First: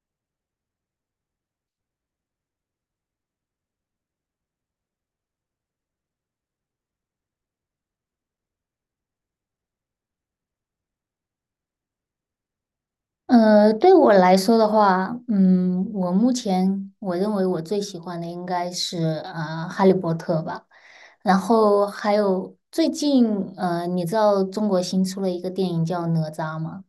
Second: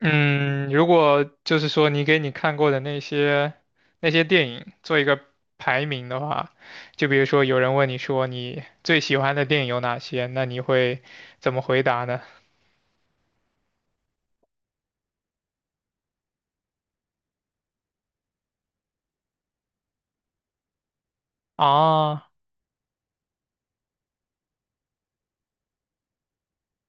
嗯，如果就是说你给你看过的那些电影做一个排名的话，就比如说有人问你说你最喜欢的电影有哪些，那你会怎么回答呢？对我来说的话，嗯，我目前我认为最喜欢的应该是《哈利波特》吧，然后还啊，有最近你知道中国新出了一个电影叫《哪吒》吗？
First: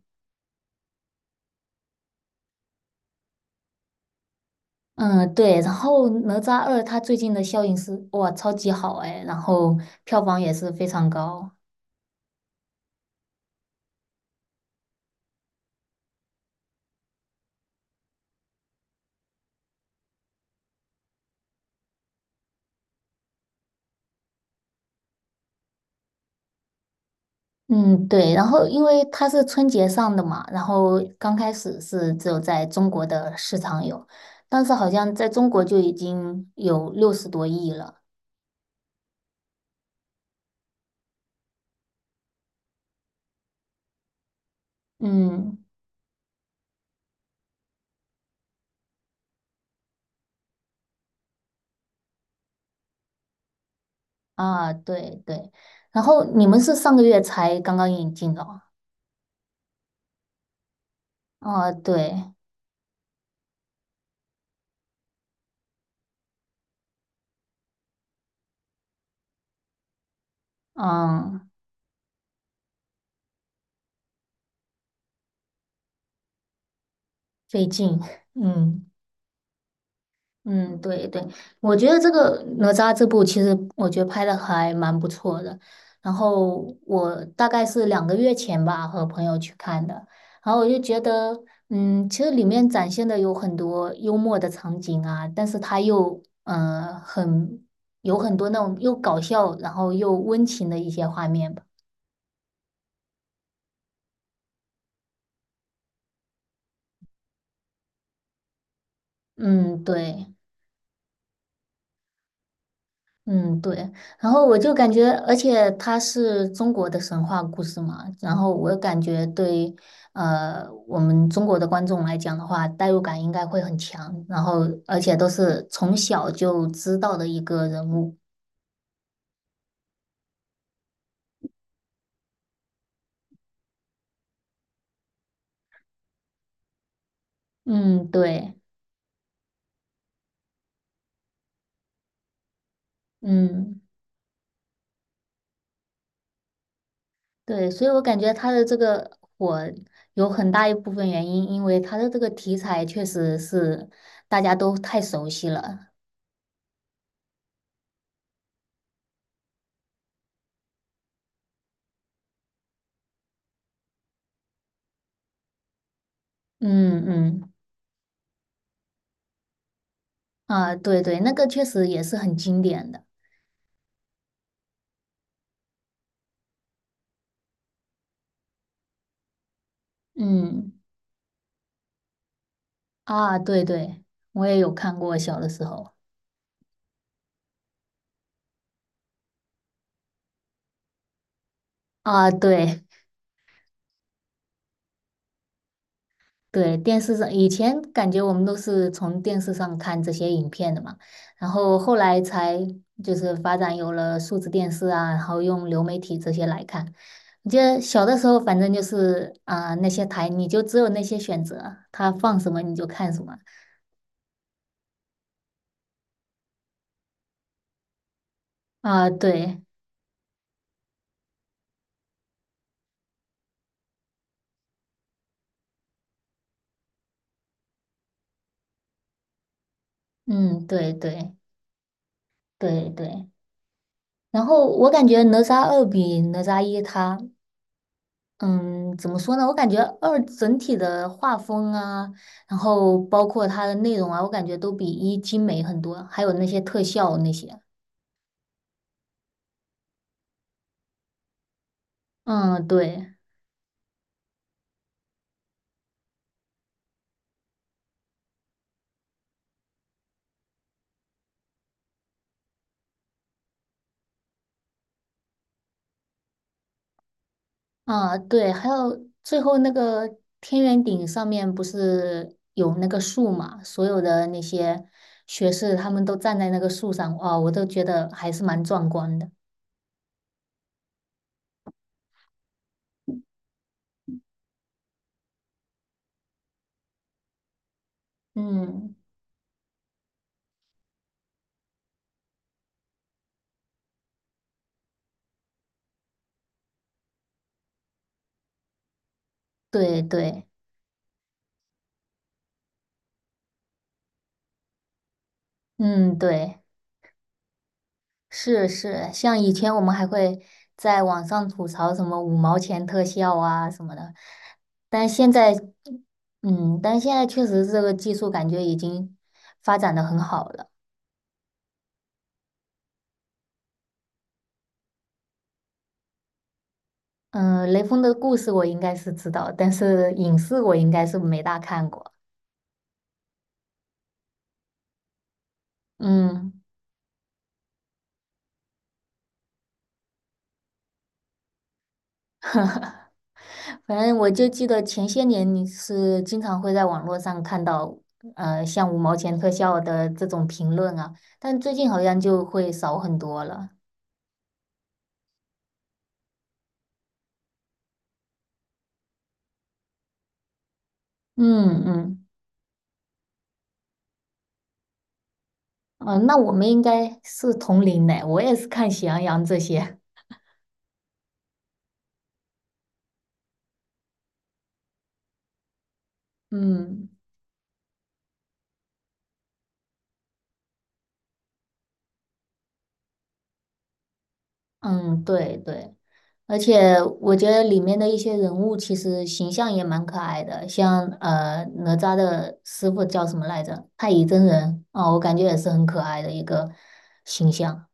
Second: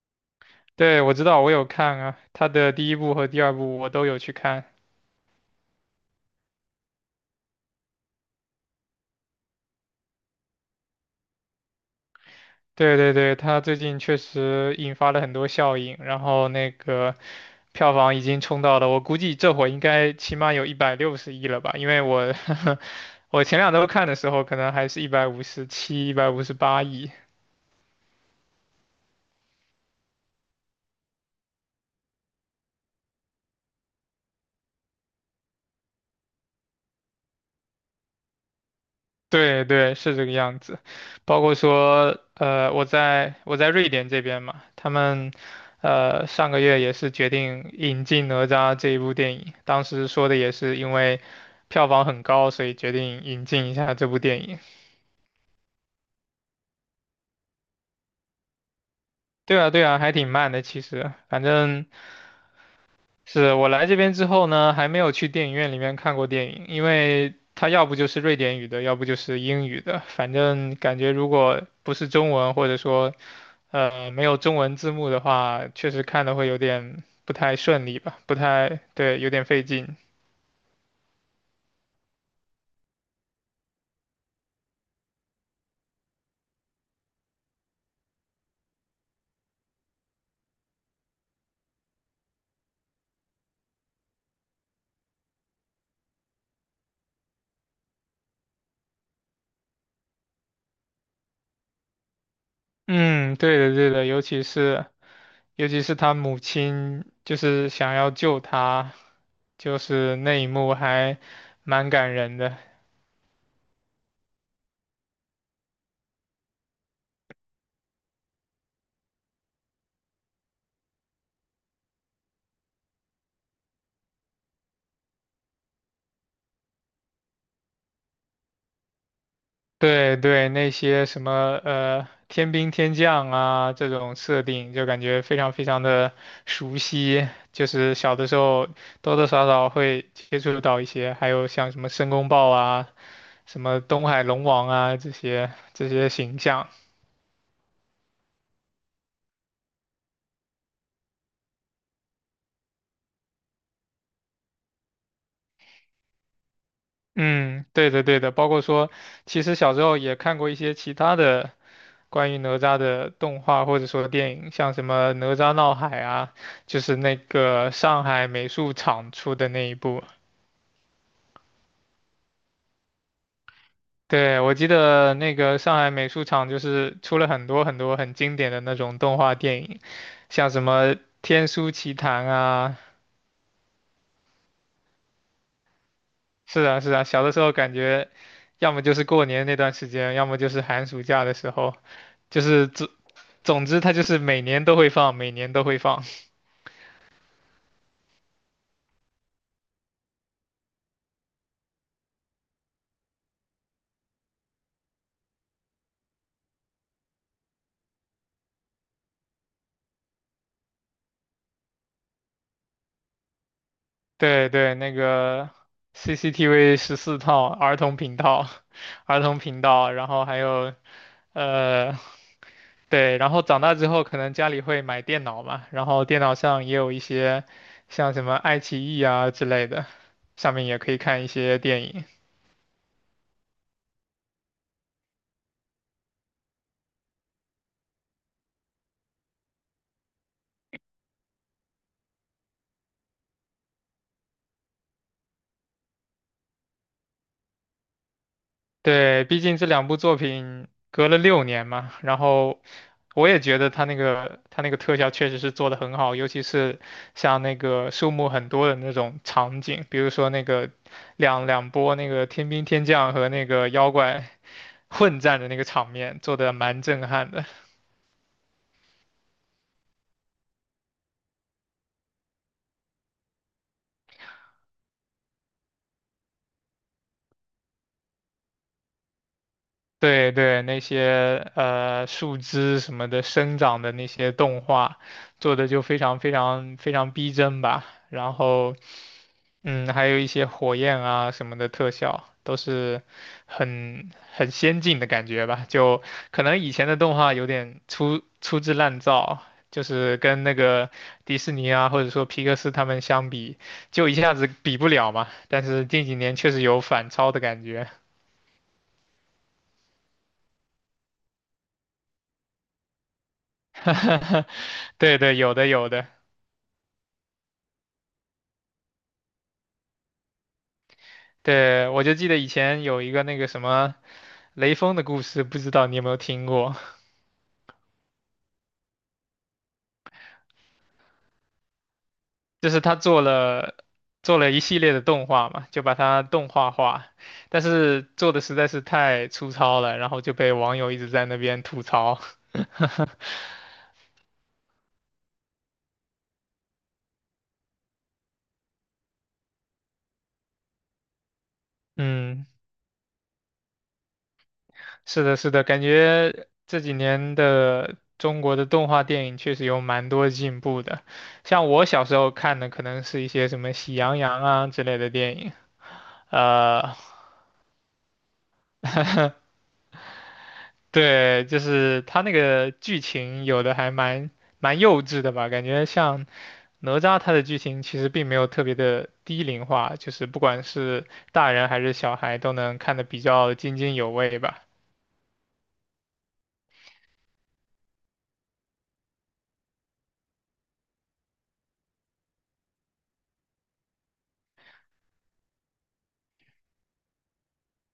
对，我知道，我有看啊，他的第一部和第二部我都有去看。嗯，对，然后《哪吒二》它最近的效应是哇超级好哎，然后票房也是非常高。对对对，它最近确实引发了很多效应，然后那个票房已经冲到了，我估计这会儿应该起码有160亿了吧？因为我 我前两周看的时候，可能还是157、158亿。嗯，对，然后因为它是春节上的嘛，然后刚开始是只有在中国的市场有，但是好像在中国就已经有60多亿了。对对，是这个样子。包括说，我在瑞典这边嘛，他们，嗯，上个月也是决定引进《哪吒》这一部电影。当时说的也是因为票房很高，所以决定引进一下这部电影。啊，对对，然后你们是上个月才刚刚引进的哦。对啊，对啊，还挺慢的。其实，反啊正对，是我来这边之后呢，还没有去电影院里面看过电影，因为它要不就是瑞典语的，要不就是英语的。反正感觉如嗯，果不是中文，或者说没有中文字幕的话，确实看的会有点不太费顺利劲，吧，不太，嗯。对，有点费劲。嗯，对对，我觉得这个哪吒这部其实我觉得拍的还蛮不错的。然后我大概是两个月前吧和朋友去看的，然后我就觉得，嗯，其实里面展现的有很多幽默的场景啊，但是它又很有很多那种又搞笑，然后又温情的一些画面吧。嗯，对的，对的，尤其是他母亲就是想要救他，就嗯，是对。那一幕还蛮感人的。嗯，对，然后我就感觉，而且它是中国的神话故事嘛，然后我感觉对，我们中国的观众来讲的话，代入感应该会很强，然后而且都是从小就知道的一个人物。对对，那些什么天兵天将啊这种设定，就感觉非常非常的熟悉，就是嗯，小的时对，候多多少少会接触到一些，还有像什么申公豹啊、什嗯，么东海龙王啊这些形象。对，所以我感觉他的这个火有很大一部分原因，因为他的这个题材确实是大家都太熟悉了。嗯，对的对的，包括说，其实小时候也看过一些其他的关于哪吒的动画或者说电影，像什么《哪吒闹海》啊，就是嗯那嗯，个上海美术厂出的那一部。啊，对对，那个确实也是很经典的。对，我记得那个上海美术厂就是出了很多很多很经典的那种动画电影，像什嗯，么《天书奇谭》啊，啊，对对，我也有看过，小的时候是啊是啊，小的时候感觉，要么就是过年那段时间，要么就是寒暑假的时候，啊，就是对总之它就是每年都会放，每年都会放。对，电视上以前感觉我们都是从电视上看这些影片的嘛，然后后来才就是发展有了数字电视啊，然后用流媒体这些来看。我记得小的时候，反正就是啊、那些台你就只有那些选择，它放什么你就看什么对对，那个 CCTV 14套儿童频道，啊，儿童对，频道，然后还有呃，对，然后长大之后可能家里会买电脑嘛，然后电脑上也有一些像什么爱奇艺啊之类的，上嗯，面也可对以看一对些电影。对对。然后我感觉《哪吒二》比《哪吒一》它嗯，怎么说呢？我感觉二整体的画风啊，然后包括它的内容啊，我感觉都比一精美很多，还有那些特效那些。对，毕竟这两部作品隔了6年嘛，然后嗯，对，我也觉得他那个特效确实是做得很好，尤其是像那个树木很多的那种场景，比如说那个两波那个天兵天将和那个妖怪混战的那个场面，做得蛮震撼的。啊，对，还有最后那个天元顶上面不是有那个树嘛？所有的那些学士他们都站在那个树上，哇，我都觉得还是蛮壮观的。对对，那些树枝什么的生长的那些动画，做的就非常非常非常逼真吧。然后嗯，还有一些火焰啊什么的特效，都是很先进的感觉吧。就可能以前的动画有点粗制滥造，就对是跟对，那个迪士尼啊，或者说皮克斯他们相比，就一下子比不了嘛。但是近几嗯年确对。实有反超的感觉。是是，像以前我们还会在网上吐槽什么五毛钱特效啊什么的，但对现对，在，有的有的。嗯，但现在确实这个技术感觉已经发展的很好了。对，我就记得以前有一个那个什么雷锋的故事，不知道你有没有听过？嗯，雷锋的故事我应该是知道，但是影视我应该是没大看过。就是他做了一系列的动画嘛，就把它动嗯，画化，但是做的实在是太粗糙了，然后就被网友一直在那边吐槽。反正我就记得前些年你是经常会在网络上看到，像五毛钱特效的这种评论啊，但最近好像就嗯，会少很多了。是的，是的，感觉这几年的中国的动画电影确实有蛮多进步的。像嗯我小时嗯。候看的，可能是一些什么《喜羊羊》啊之类的电影，嗯，那我们应呃，该是同龄的，我也是看喜羊羊这些。对，就是他那个剧情有的还蛮幼稚的吧，感觉像哪嗯吒他的剧情其实并没有特别的低龄化，就是不管是大人还是小孩都能看得比较津津有味吧。嗯，对对，而且我觉得里面的一些人物其实形象也蛮可爱的，像哪吒的师傅叫什么来着？太乙真人啊，我感觉也是很可爱的一个形象。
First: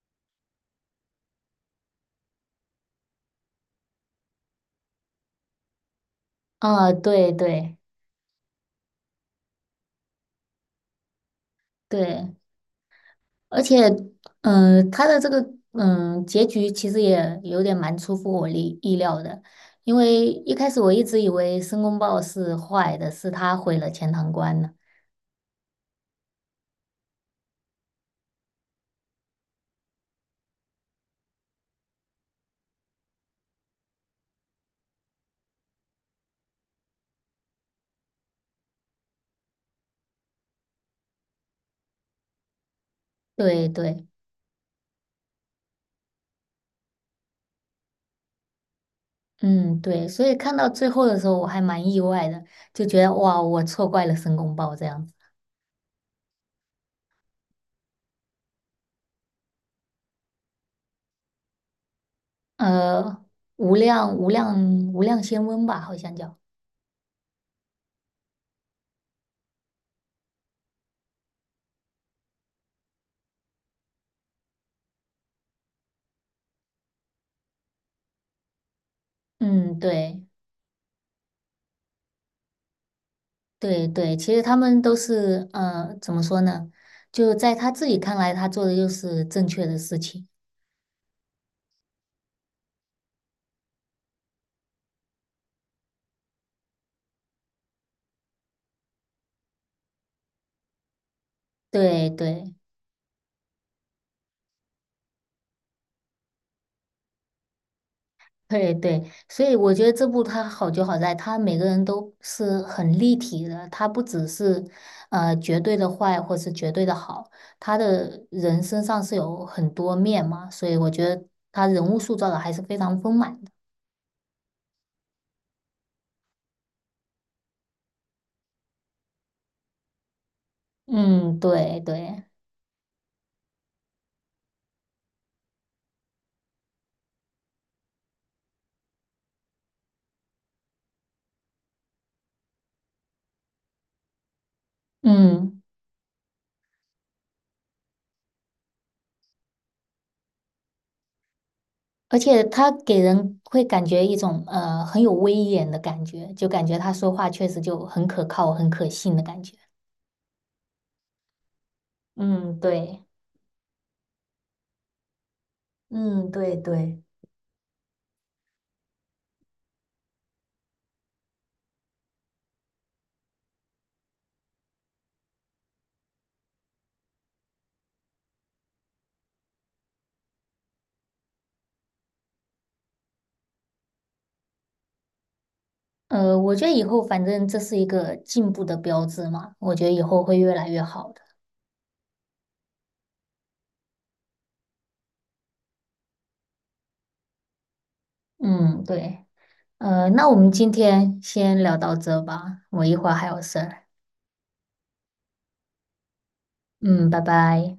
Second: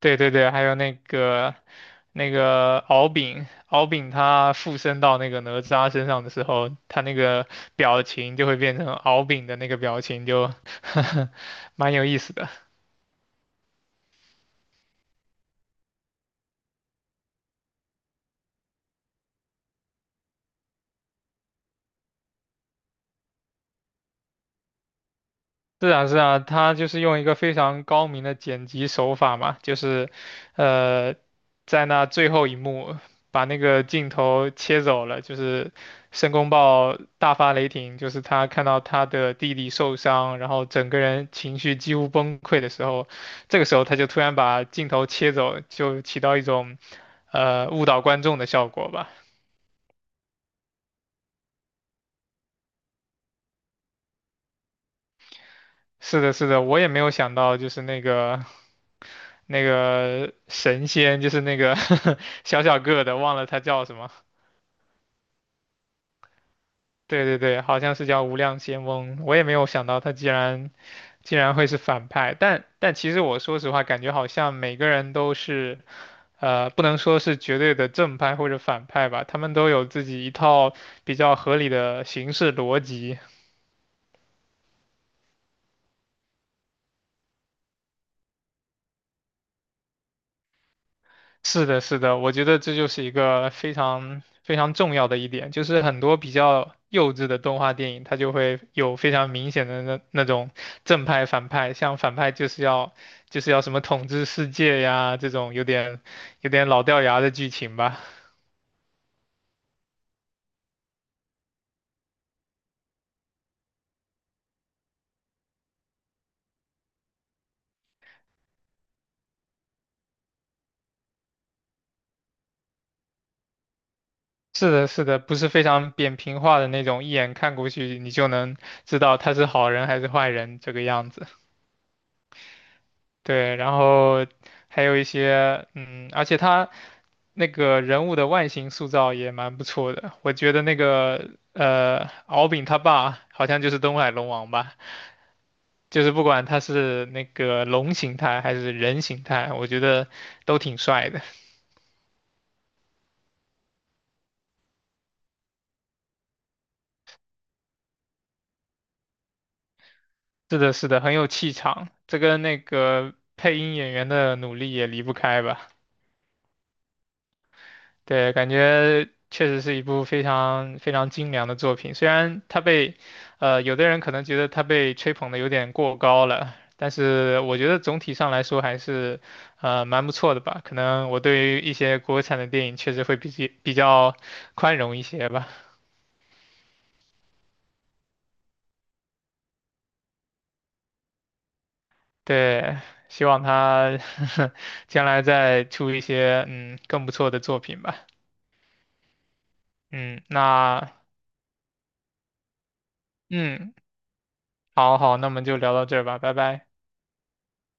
对对对，还有那个敖丙，敖丙他附身到那个哪吒身上的时候，啊，他那对个对表情就会变成敖丙的那个表情就，蛮有意思对，的。而且，他的这个结局其实也有点蛮出乎我意料的，因为一开始我一直以为申公豹是坏的，是他毁了钱塘关呢。是啊，是啊，他就是用一个非常高明的剪辑手法嘛，就是，呃，在那最后一幕把那个镜头切走了，就是申公豹大发雷霆，就是他看到他的弟弟受伤，然后整个人情绪几乎崩溃的时候，这个对时候他对，就突然把镜头切走，就起到一种，误导观众的效果吧。嗯对，所以看到最后的时候，我还蛮意外的，就觉得哇，我错怪了申公豹这样子。是的，是的，我也没有想到，就是那个。那个神仙，就是那个 小小个的，呃，忘了他无叫什么。量无量无量仙翁吧，好像叫。对对对，好像是叫无量仙翁。我也没有想到他竟然会是反派，但其实我说实话，感觉好像每个人都是不能说是绝对的正派或者反派吧，他们都嗯，有自对。己一套比较合理的行事逻辑。对对，其实他们都是怎么说呢？就在他自己看来，他做的就是正确的事情。是的，是的，我觉得这就是一个非常非常重要的一点，就是很多比较幼稚的动画电影，它就会有非常明显的那种正派反派，像对反派就对是要就是要什么统治世界呀，这种有点老掉牙的剧情吧。对对，所以我觉得这部他好就好在，他每个人都是很立体的，他不只是绝对的坏或是绝对的好，他的人身上是有很多面嘛，所以我觉得他人物塑造的还是非常丰满的。是的，是的，不是非常扁平化的那种，一眼看过去你就能知道他是好人还是坏人这个样子。嗯，对对，对，然后还有一些，而且他那个人物的外形塑造也蛮不错的。我觉得那个敖丙他爸好像就是东海龙王吧，嗯。就是不管他是那个龙形态还是人形态，我觉得都挺帅的。而且他给人会感觉一种很有威严的感觉，就感觉他说话确实就很可靠、很可信的感觉。是的，是的，很有气场，这跟嗯，那对，个配音演员的努力也离不开吧。嗯，对对，对，感觉确实是一部非常非常精良的作品。虽然它被，有的人可能觉得它被吹捧的有点过高了，但是我觉得总体上来说还是，蛮不错的吧。可能我对于一些国产的电影确实会比较宽容一些吧。我觉得以后反正这是一个进步的标志嘛，我觉得以后会越来越好的。对，希望他 将来再出一些更不错的作品吧。嗯，对，呃，嗯，那我们今那天先聊到这吧，我一会儿还有事嗯，儿。好好，那我们就聊到这儿吧，拜拜。嗯，拜拜。